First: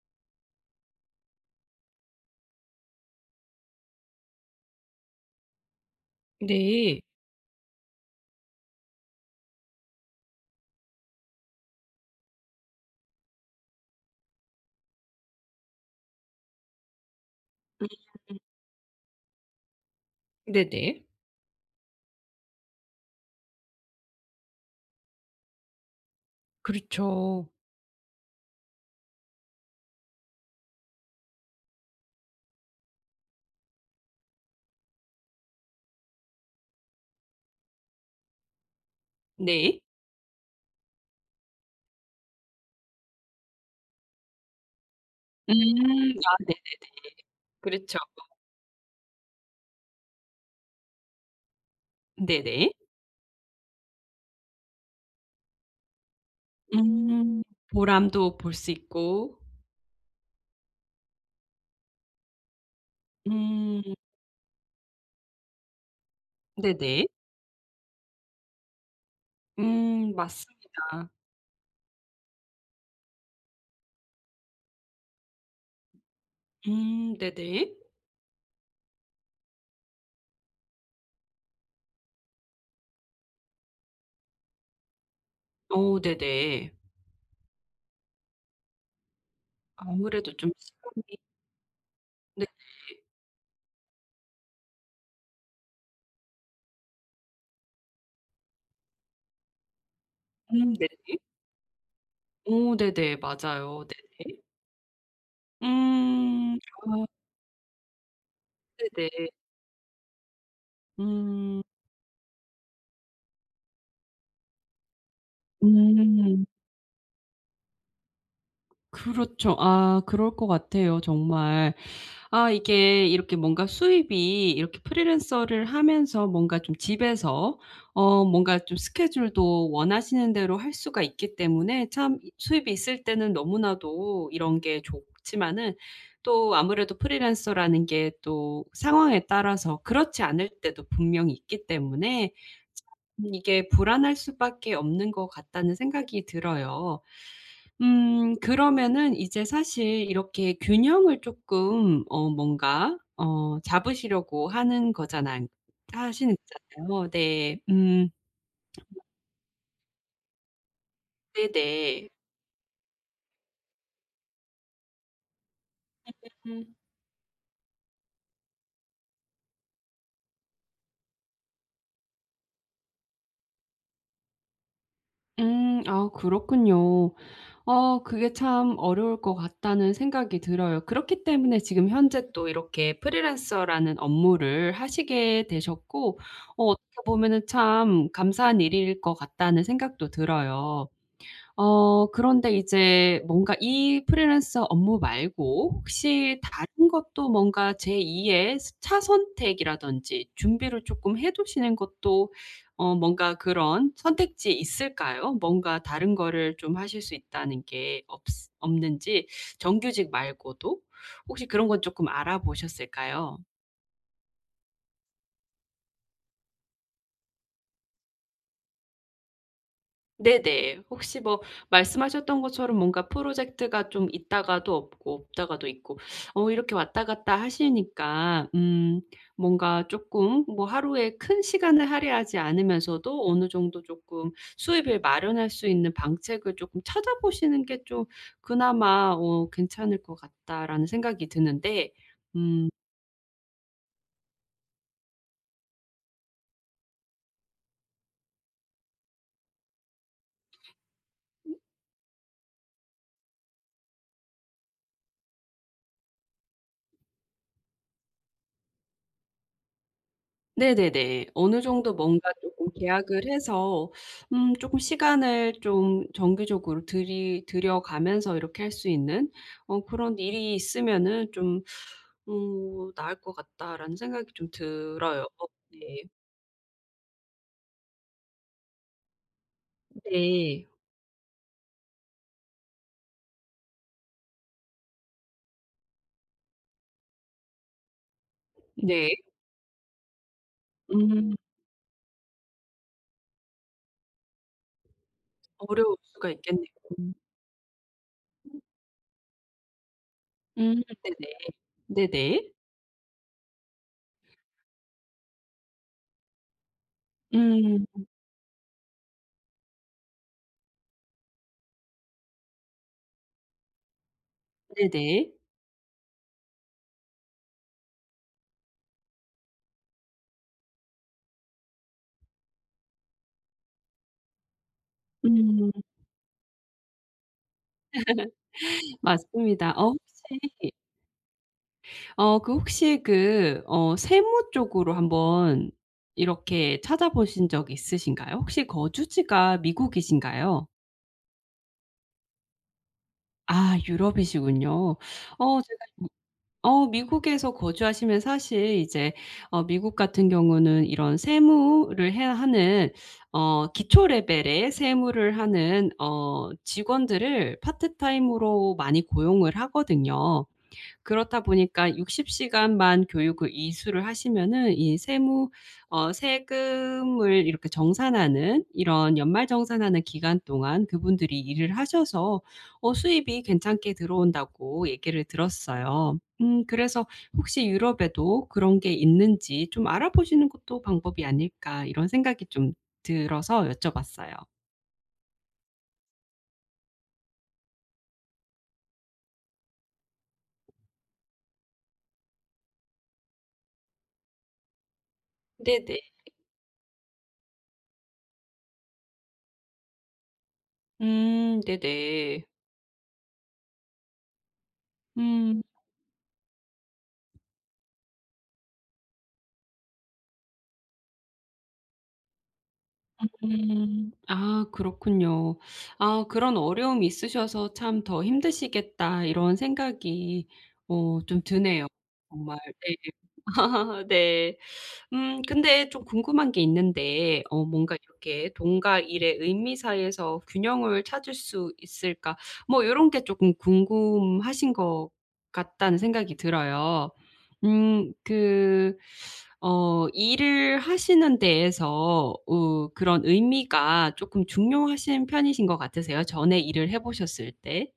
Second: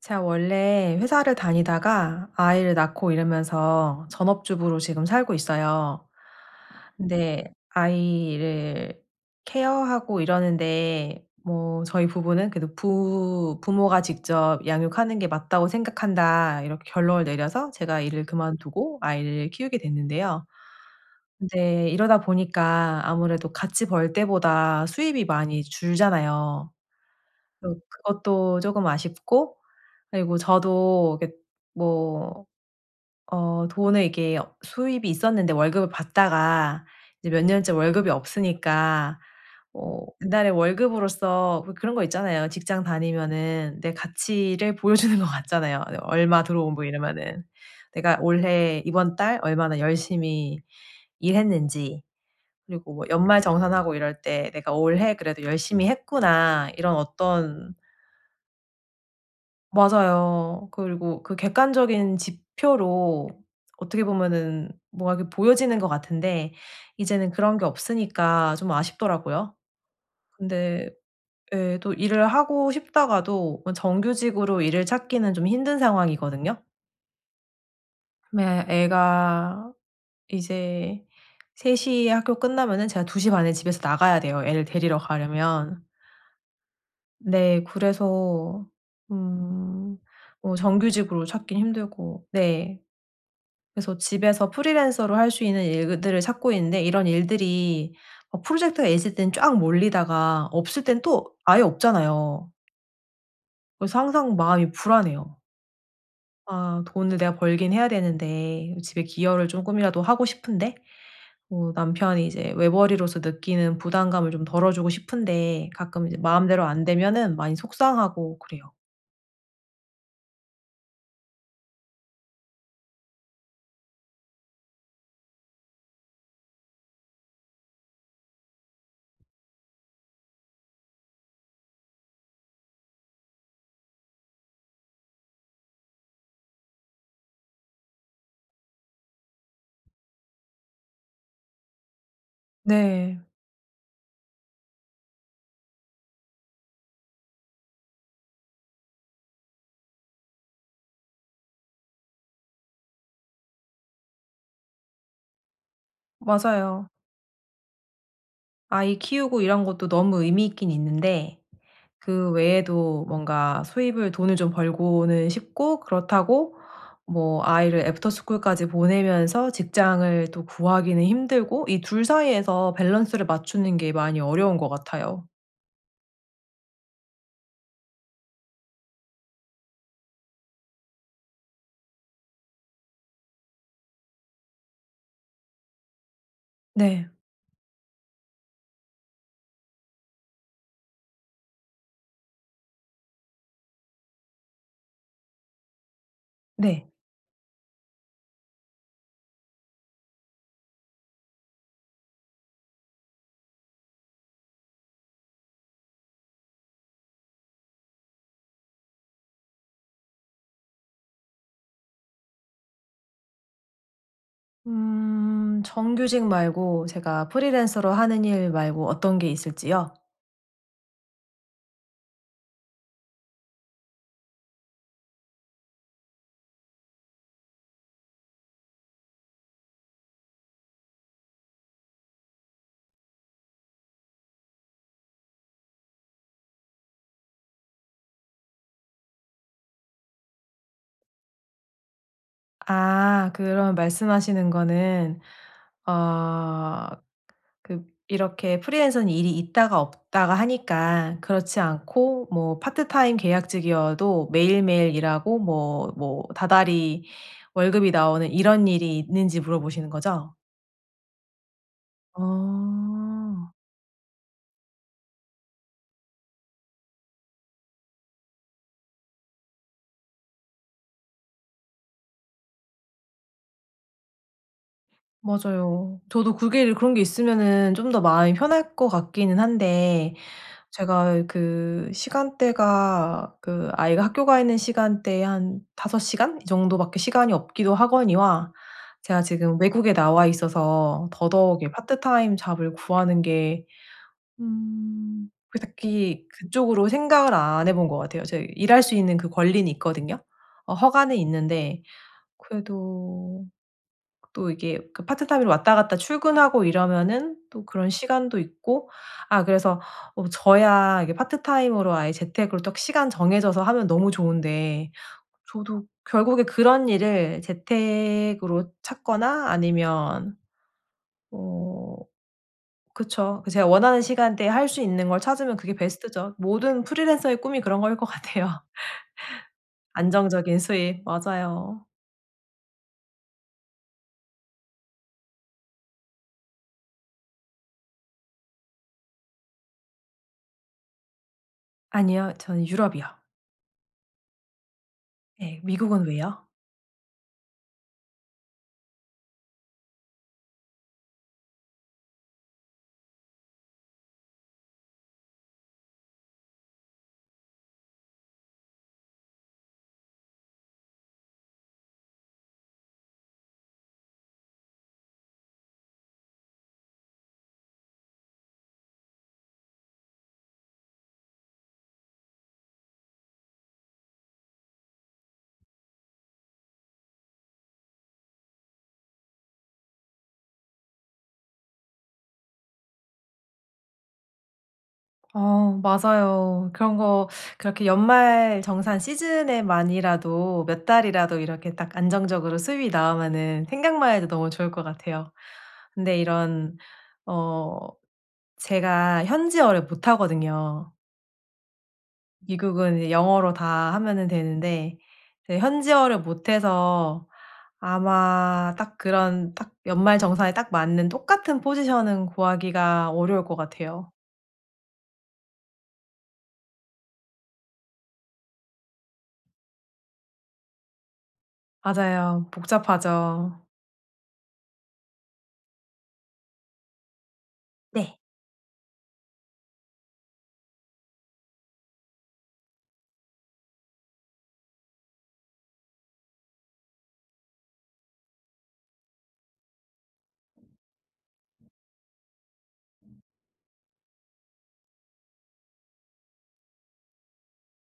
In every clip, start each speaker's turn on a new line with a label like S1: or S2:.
S1: 제가 원래 회사를 다니다가 아이를 낳고 이러면서 전업주부로 지금 살고 있어요.
S2: 네.
S1: 근데 아이를 케어하고 이러는데 뭐 저희 부부는 그래도 부 "부모가 직접 양육하는 게 맞다고 생각한다." 이렇게 결론을 내려서 제가
S2: 음음.
S1: 일을 그만두고 아이를 키우게 됐는데요.
S2: 네네.
S1: 근데 이러다 보니까 아무래도 같이 벌 때보다 수입이 많이 줄잖아요.
S2: 그렇죠.
S1: 또 그것도 쪼금 아쉽고 그리고 저도 이렇게 뭐 어 돈을 이렇게 수입이 있었는데 월급을 받다가 이제 몇 년째 월급이 없으니까
S2: 네.
S1: 어 이달의 월급으로서 뭐 그런 거 있잖아요. 직장 다니면은 내 가치를 보여 주는 것
S2: 음.
S1: 같잖아요. 네
S2: 아
S1: 얼마
S2: 네네네.
S1: 들어오고 뭐 이러면은
S2: 그렇죠.
S1: 내가 올해, 이번 달 얼마나 열심히 일했는지
S2: 네네.
S1: 그리고 뭐 연말정산하고 이럴 때 '내가 올해 그래도 열심히 했구나.' 이런
S2: 음
S1: 어떤
S2: 보람도 볼 수 있고.
S1: 맞아요. 그리고 그 객관적인 지표로
S2: 음.
S1: 어떻게 보면은 뭐가 이렇게 보여지는 것 같은데
S2: 네네.
S1: 이제는 그런 게 없으니까 좀 아쉽더라고요.
S2: 음
S1: 근데
S2: 맞습니다.
S1: 예 또 일을 하고 싶다가도 뭐 정규직으로 일을 찾기는 좀 힘든 상황이거든요.
S2: 음 네네.
S1: 네 애가 이제 3:00 에 학교 끝나면은 제가 2:30 에 집에서 나가야 돼요 애를 데리러 가려면.
S2: 오 네네.
S1: 네 그래서 음
S2: 아무래도 좀
S1: 뭐
S2: 시간이.
S1: 정규직으로 찾긴 힘들고
S2: 네.
S1: 네.
S2: 네.
S1: 그래서 집에서 프리랜서로 할 수 있는 일들을 찾고 있는데 이런 일들이 어 프로젝트가 있을 땐 쫙 몰리다가
S2: 음
S1: 없을
S2: 네.
S1: 땐 또 아예 없잖아요.
S2: 오 네네. 맞아요.
S1: 그래서 항상
S2: 네네.
S1: 마음이 불안해요.
S2: 음
S1: 아
S2: 아.
S1: 돈을 내가 벌긴 해야 되는데 음 집에
S2: 네네.
S1: 기여를 쪼끔이라도 하고 싶은데
S2: 음.
S1: 뭐 남편이 이제 외벌이로서 느끼는 부담감을 좀 덜어 주고 싶은데 가끔 이제
S2: 음.
S1: 마음대로 안 되면은 많이 속상하고 그래요.
S2: 그렇죠. 아 그럴 것 같아요 정말. 아 이게 이렇게 뭔가 수입이 이렇게 프리랜서를 하면서 뭔가 좀 집에서 어 뭔가 좀 스케줄도 원하시는 대로 할 수가 있기 때문에 참 수입이 있을 때는 너무나도 이런 게 좋지만은 또 아무래도 프리랜서라는 게 또 상황에 따라서 그렇지 않을 때도 분명히 있기 때문에
S1: 네.
S2: 참 이게 '불안할 수밖에 없는 것 같다.'는 생각이 들어요. 음 그러면은 이제 사실 이렇게 균형을 쪼끔 어 뭔가 어 잡으시려고 하는 거잖아 하시는
S1: 맞아요.
S2: 거잖아요. 네 음.
S1: 아이 키우고 이런 것도 너무 의미 있긴 있는데
S2: 네네.
S1: 그 외에도 뭔가 수입을 돈을 좀 벌고는 싶고 그렇다고
S2: [unintelligible]
S1: 뭐 아이를 애프터스쿨까지 보내면서 직장을 또 구하기는 힘들고. 이 2 사이에서 밸런스를 맞추는 게 많이 어려운 것 같아요.
S2: 음 아 그렇군요. 어 그게 참 '어려울 것 같다.'는 생각이 들어요. 그렇기 때문에 지금 현재 또 이렇게 프리랜서라는 업무를 하시게 되셨고 어 어떻게
S1: 네.
S2: 보면은 참 '감사한 일일 것 같다.'는 생각도 들어요. 어 그런데 이제 뭔가 이 프리랜서 업무 말고 혹시
S1: 네.
S2: 다른 것도 뭔가 제2의 스 차선책 이라든지. 준비를 쪼끔 해 두시는 것도 어 뭔가 그런 선택지에 있을까요? 뭔가 다른 거를 좀 하실 수 있다는 게 없스 없는지 정규직 말고도? 혹시 그런 건 쪼끔 알아보셨을까요?
S1: 음. 정규직 말고 제가 프리랜서로 하는 일 말고 어떤 게 있을지요?
S2: 네네. 혹시 뭐 말씀하셨던 것처럼 뭔가 프로젝트가 좀 있다가도 없고 없다가도 있고 어 이렇게 왔다 갔다 하시니까 음 뭔가 쪼끔 뭐 '하루에 큰 시간을 할애하지 않으면서도 어느 정도 쪼끔 수입을 마련할 수 있는 방책을 쪼끔 찾아보시는 게 좀 그나마 어 괜찮을 것 같다.'라는 생각이 드는데. 음.
S1: 아. 그럼 말씀하시는 거는 어 그 그 이렇게 프리랜서는 일이 있다가 없다가 하니까
S2: 음.
S1: 그렇지 않고 뭐 파트타임 계약직이어도 매일매일 일하고 뭐 뭐 다달이 월급이 나오는 이런 일이 있는지 물어보시는 거죠?
S2: 네네네. 어느 정도 뭔가 쪼끔 '계약을
S1: 아.
S2: 해서 음 쪼끔 시간을 좀 정기적으로 들이 들여가면서 이렇게 할 수 있는 어 그런 일이 있으면은 좀 어 나을 것 같다.'라는 생각이 좀 들어요. 어
S1: 맞아요.
S2: 네.
S1: 저도 그게를 그런 게 있으면은 좀 더 마음이 편할 것 같기는 한데
S2: 네.
S1: 제가 그 시간대가 그 아이가 학교 가 있는 시간대에 한 5 시간 이 정도밖에 시간이 없기도 하거니와
S2: 네.
S1: 제가 지금 외국에 나와 있어서
S2: 음.
S1: 더더욱 이 part time job을 구하는 게 음
S2: 어려울
S1: 그닥히
S2: 수가 있겠네요.
S1: 그쪽으로 생각을 안 해 본 것 같아요. 제 이 일할 수 있는 그 권리는 있거든요. 어
S2: 음.
S1: 허가는
S2: 네네.
S1: 있는데
S2: 네네.
S1: 그래도 또 이게 그 파트타임으로 왔다 갔다 출근하고 이러면은 또
S2: 음.
S1: 그런 시간도 있고 아 그래서 어 뭐 저야 이게 파트타임으로, 아예 재택으로 딱 시간 정해져서 하면 너무 좋은데
S2: 네네.
S1: 저도 결국에 그런 일을 재택으로 찾거나 아니면 어. 그쵸. 그 제가 원하는 시간대에 할 수 있는 걸 찾으면 그게
S2: 음.
S1: 베스트죠. 모든 프리랜서의 꿈이 그런 거일 것 같아요.
S2: 맞습니다. 어
S1: 안정적인
S2: 혹시
S1: 수입. 맞아요.
S2: 어 그 혹시 그 어 세무 쪽으로 한번 이렇게 찾아보신 적 있으신가요? 혹시 거주지가 미국이신가요?
S1: 아니요. 저는 유럽이요.
S2: 아 유럽이시군요.
S1: 네
S2: 어 제가
S1: 미국은 왜요?
S2: 어 미국에서 거주하시면 사실 이제 어 미국 같은 경우는 이런 세무를 해야 하는 어 기초 레벨의 세무를 하는 어 직원들을 파트타임으로 많이 고용을 하거든요. 그렇다 보니까 60 시간만 교육을 이수를 하시면은 이 세무 어 세금을 이렇게 정산하는 이런 연말 정산하는 기간 동안 그분들이 일을 하셔서 어 "수입이 괜찮게 들어온다."고 얘기를 들었어요. 음 그래서 혹시 유럽에도 그런 게 있는지 '좀 알아보시는 것도 방법이 아닐까?' 이런 생각이 좀 들어서 여쭤봤어요.
S1: 어 맞아요. 그런 거 그렇게 연말 정산 시즌에만이라도 몇 달이라도 이렇게 딱 안정적으로 수입이 나오면은 생각만 해도 너무 좋을 것 같아요.
S2: 네네.
S1: 근데 이런 어 제가 현지어를 못하거든요.
S2: 음. 네네.
S1: 미국은 이 영어로 다 하면은 되는데 네
S2: 음.
S1: 현지어를 못해서 아마 딱 그런 딱 연말 정산에 딱 맞는 똑같은 포지션은 구하기가 어려울 것
S2: 음음.
S1: 같아요.
S2: 아 그렇군요. 아 그런 어려움이 있으셔서 참 '더 힘드시겠다.' 이런 생각이 오 좀 드네요.
S1: 맞아요.
S2: 정말. 네네.
S1: 복잡하죠.
S2: 네. 음 근데 좀 궁금한 게 있는데 어 뭔가
S1: 네.
S2: 이렇게 "돈과 일의 의미 사이에서 균형을 찾을 수 있을까?" 뭐 '요런 게 조금 궁금하신 것 같다.'는 생각이 들어요. 음 그 어 일을 하시는 데에서 으 그런 의미가 조금 중요하신 편이신 것 같으세요? 전에 일을 해 보셨을 때?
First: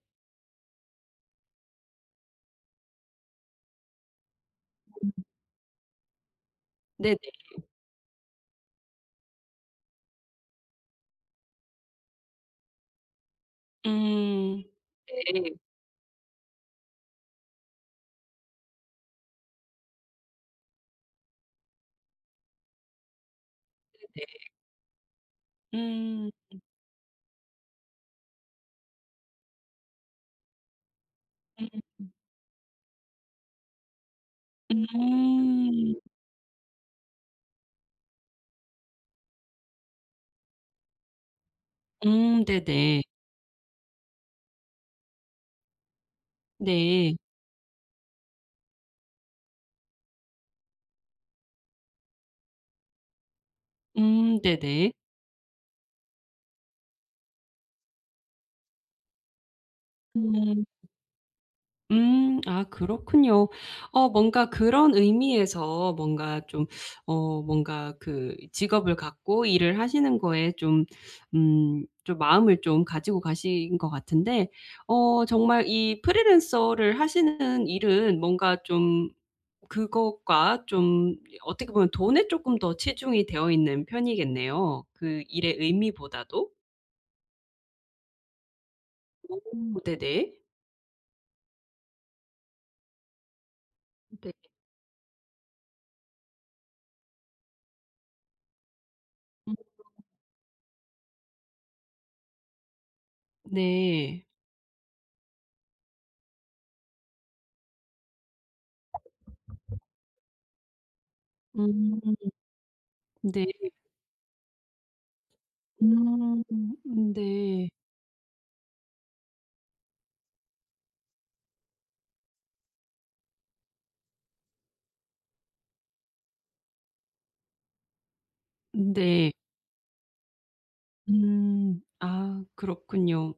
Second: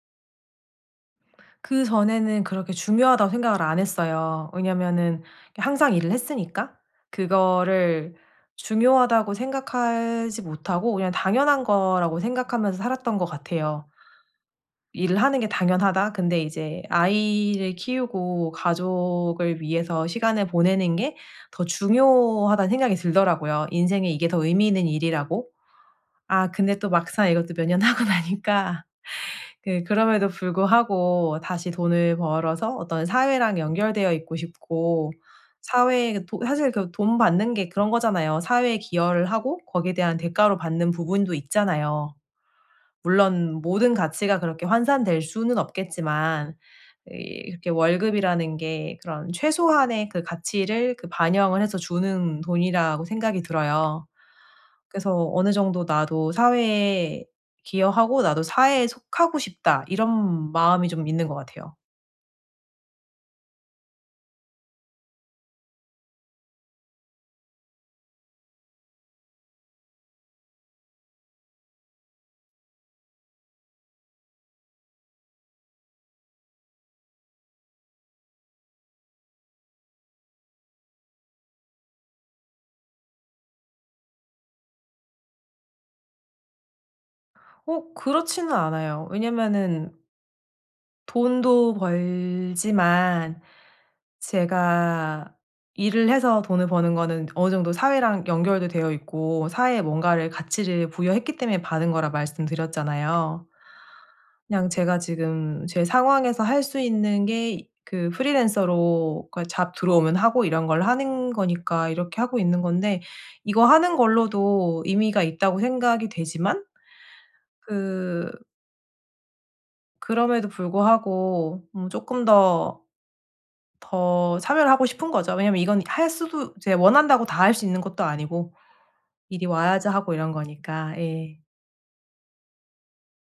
S1: 그전에는 그렇게 중요하다고 생각을 안 했어요. 왜냐하면은 항상 일을 했으니까.
S2: 네네.
S1: 그거를 중요하다고 생각하지 못하고 그냥 ‘당연한 거.‘라고 생각하면서 살았던 것 같아요.
S2: 음.
S1: 일을 하는 게
S2: 네.
S1: 당연하다. 근데 이제 '아이를 키우고 가족을 위해서 시간을 보내는 게 더 중요하다.‘는 생각이 들더라고요. 인생에 이게 더
S2: 네네.
S1: 의미 있는 일이라고.
S2: 음.
S1: 아
S2: 음.
S1: 근데 또 막상 이것도 몇 년 하고 나니까 그 그럼에도 불구하고
S2: 음.
S1: 다시
S2: 음.
S1: 돈을 벌어서 어떤 사회랑 연결되어 있고 싶고
S2: 음.
S1: 사회에도 사실 그 돈 받는 게 그런 거잖아요. 사회에 기여를 하고 거기에 대한 대가로 받는 부분도 있잖아요.
S2: 음 네네.
S1: 물론 모든 가치가 그렇게 환산될 수는 없겠지만
S2: 네.
S1: 이렇게 월급이라는 게 그런 최소한의 그 가치를 그 반영을 해서 주는 돈이라고 생각이 들어요.
S2: 음 네네.
S1: 그래서 ‘어느 정도 나도 사회에 기여하고 나도 사회에 속하고 싶다.‘ 이런
S2: 음.
S1: 마음이 좀 있는 것 같아요.
S2: 음 아 그렇군요. 어 뭔가 그런 의미에서 뭔가 좀 어 뭔가 그 직업을 갖고 일을 하시는 거에 좀 음 좀 마음을 좀 가지고 가신 것 같은데 어 정말 이 프리랜서를 하시는 일은 뭔가 좀 그것과 좀 어떻게 보면 돈에 쪼끔 더 치중이 되어있는 편이겠네요 그 일의 의미보다도.
S1: 어. 그렇지는 않아요.
S2: 오.
S1: 왜냐하면은
S2: 네네.
S1: 돈도 벌지만
S2: 네.
S1: 제가 일을 해서 돈을 버는 거는 어느 정도 사회랑 연결도 되어 있고 사회에
S2: [unintelligible]
S1: 뭔가를, 가치를 부여했기 때문에 받은 거라 말씀드렸잖아요.
S2: 네.
S1: 그냥 제가 지금 제 상황에서 할 수 있는 게 그 프리랜서로 그 어 잡
S2: [unintelligible]
S1: 들어오면 하고 이런 걸 하는 거니까
S2: 음.
S1: 이렇게 하고 있는 건데
S2: 네.
S1: '이거 하는 걸로도 의미가 있다.'고 생각이
S2: 음.
S1: 되지만
S2: 음 네.
S1: 그 그럼에도 불구하고 뭐 쪼끔 더 더 참여를 하고 싶은 거죠. 왜냐하면 이건 할 수도 이제 원한다고 다 할 수 있는 것도 아니고
S2: 네.
S1: 일이 와야지 하고 이런 거니까. 예.
S2: 음. 아. 그렇군요.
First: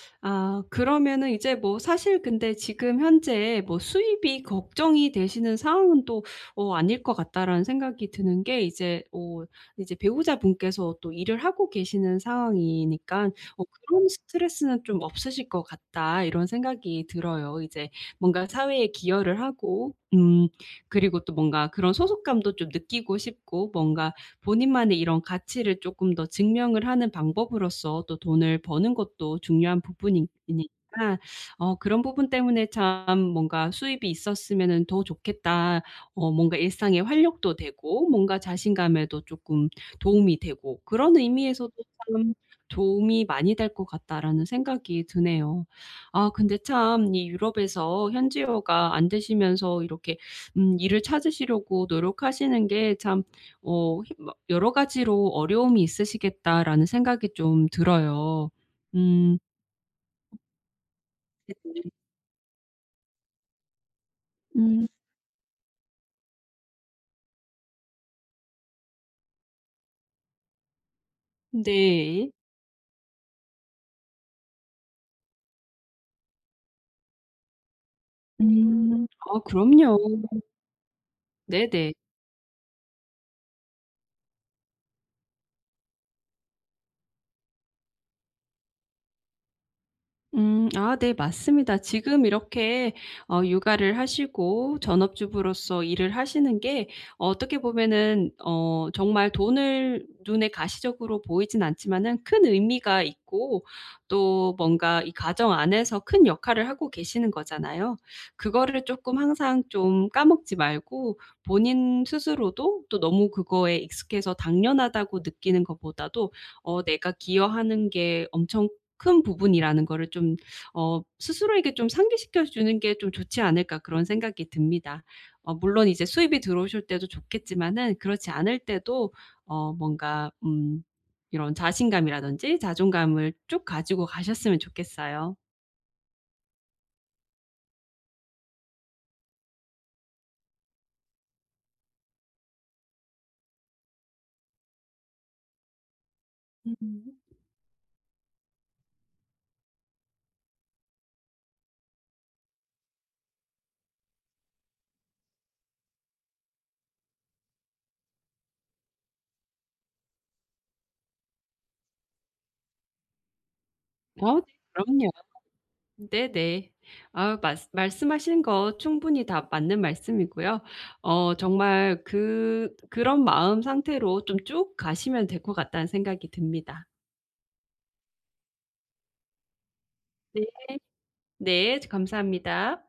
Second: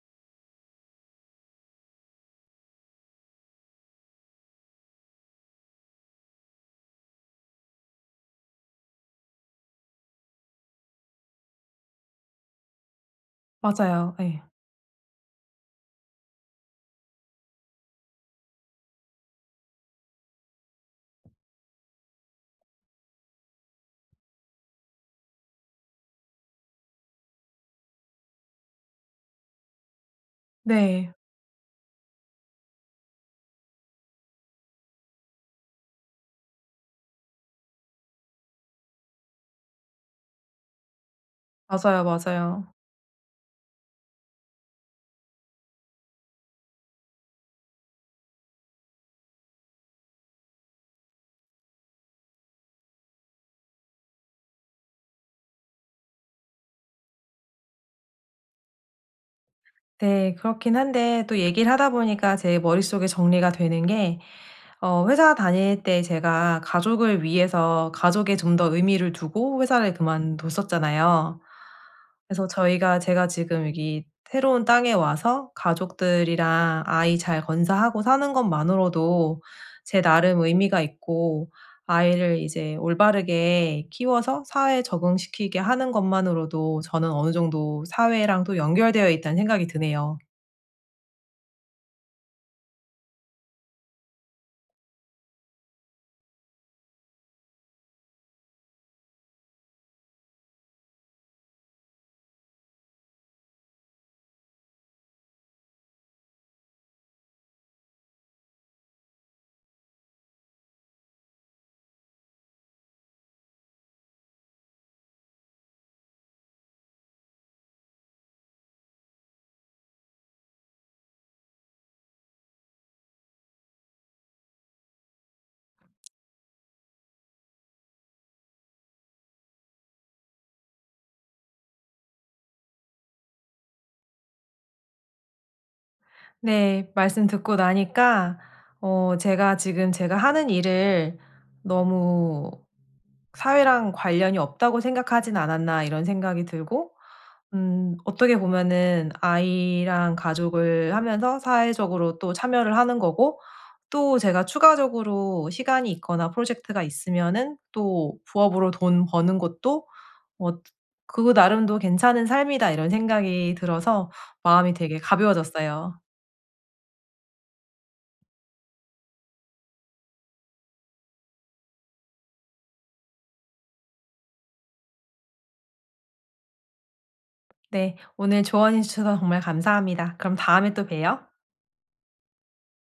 S2: 아. 그러면은 이제 뭐 사실 근데 지금 현재 뭐 '수입이 걱정이 되시는 상황은 또 어 아닐 것 같다.'라는 생각이 드는 게 이제 어 이제 '배우자분께서 또 일을 하고 계시는 상황이니까 뭐 그런
S1: 맞아요. 예.
S2: 스트레스는 좀 없으실 것 같다.' 이런 생각이 들어요. 이제 뭔가 사회에 기여를 하고 음 그리고 또 뭔가 그런 소속감도 좀 느끼고 싶고 뭔가 본인만의 이런 가치를 쪼끔 더 증명을 하는 방법으로써 또 돈을 버는 것도 중요한 부분이니
S1: 네.
S2: 이니까 어 그런 부분 때문에 참 뭔가 수입이 있었으면은 더 좋겠다. 어 뭔가 일상의 활력도 되고 뭔가 자신감에도 쪼끔 도움이 되고 그런 의미에서도
S1: 맞아요,
S2: '참
S1: 맞아요.
S2: 도움이 많이 될 것 같다.'라는 생각이 드네요. 아 근데 참 이 유럽에서 현지어가 안 되시면서 이렇게 음 일을 찾으시려고 노력하시는 게 참 어 힘 막 '여러 가지로 어려움이 있으시겠다.'라는 생각이 좀 들어요. 음.
S1: 네. 그렇긴 한데 또 얘기를 하다
S2: 네네.
S1: 보니까 제 머릿속에 정리가 되는게
S2: 음.
S1: 어 회사 다닐 때 제가 가족을 위해서 가족에 좀 더 의미를 두고 회사를 그만뒀었잖아요.
S2: 네.
S1: 그래서 저희가 제가 지금 여기 새로운 땅에 와서 가족들이랑 아이 잘 건사하고 사는
S2: 음. 아우
S1: 것만으로도
S2: 그럼요.
S1: 제 나름 의미가 있고
S2: 네네.
S1: 아이를 이제 올바르게 키워서 사회에 적응시키게 하는 것만으로도 저는 어느 정도 사회랑 또 연결되어 있다는 생각이 드네요.
S2: 음. 아 네. 맞습니다. 지금 이렇게 어 육아를 하시고 전업주부로서 일을 하시는 게 어떻게 보면은 어 정말 돈을 눈에 가시적으로 보이진 않지만은 큰 의미가 있고 또 뭔가 이 가정 안에서 큰 역할을 하고 계시는 거잖아요. 그거를 쪼끔 항상 좀 까먹지 말고 본인 스스로도 또 너무 그거에 익숙해서 '당연하다.'고 느끼는 것보다도 어 '내가 기여하는 게 엄청 큰 부분이라는 거를 좀 어 스스로에게 좀 상기시켜 주는 게 좀 좋지 않을까.' 그런 생각이 듭니다. 어 물론 이제 수입이 들어오실 때도 좋겠지만은 그렇지 않을 때도 어 뭔가 음. 이런 자신감이라든지 자존감을 쭉 가지고 가셨으면 좋겠어요.
S1: 네. 말씀 듣고 나니까 어 제가 '지금 제가 하는 일을 너무 사회랑 관련이 없다고 생각하진 않았나.' 이런 생각이 들고
S2: 음.
S1: 음. 어떻게 보면은 아이랑 가족을 하면서 사회적으로 또 참여를 하는 거고 또 제가 추가적으로 시간이 있거나 프로젝트가 있으면은 또 부업으로 돈 버는 것도 어 '그 나름도 괜찮은 삶이다.' 이런 생각이 들어서
S2: 어 네.
S1: 마음이 되게
S2: 그럼요.
S1: 가벼워졌어요.
S2: 네네. 아우 말씀 말씀하시는 거 충분히 다 맞는 말씀이고요. 어 정말 그 '그런 마음 상태로 좀 쭉 가시면 될 것 같다.'는 생각이 듭니다.
S1: 네. 오늘 조언해 주셔서 정말 감사합니다. 그럼
S2: 네.
S1: 다음에 또 봬요.
S2: 네. 즈 감사합니다.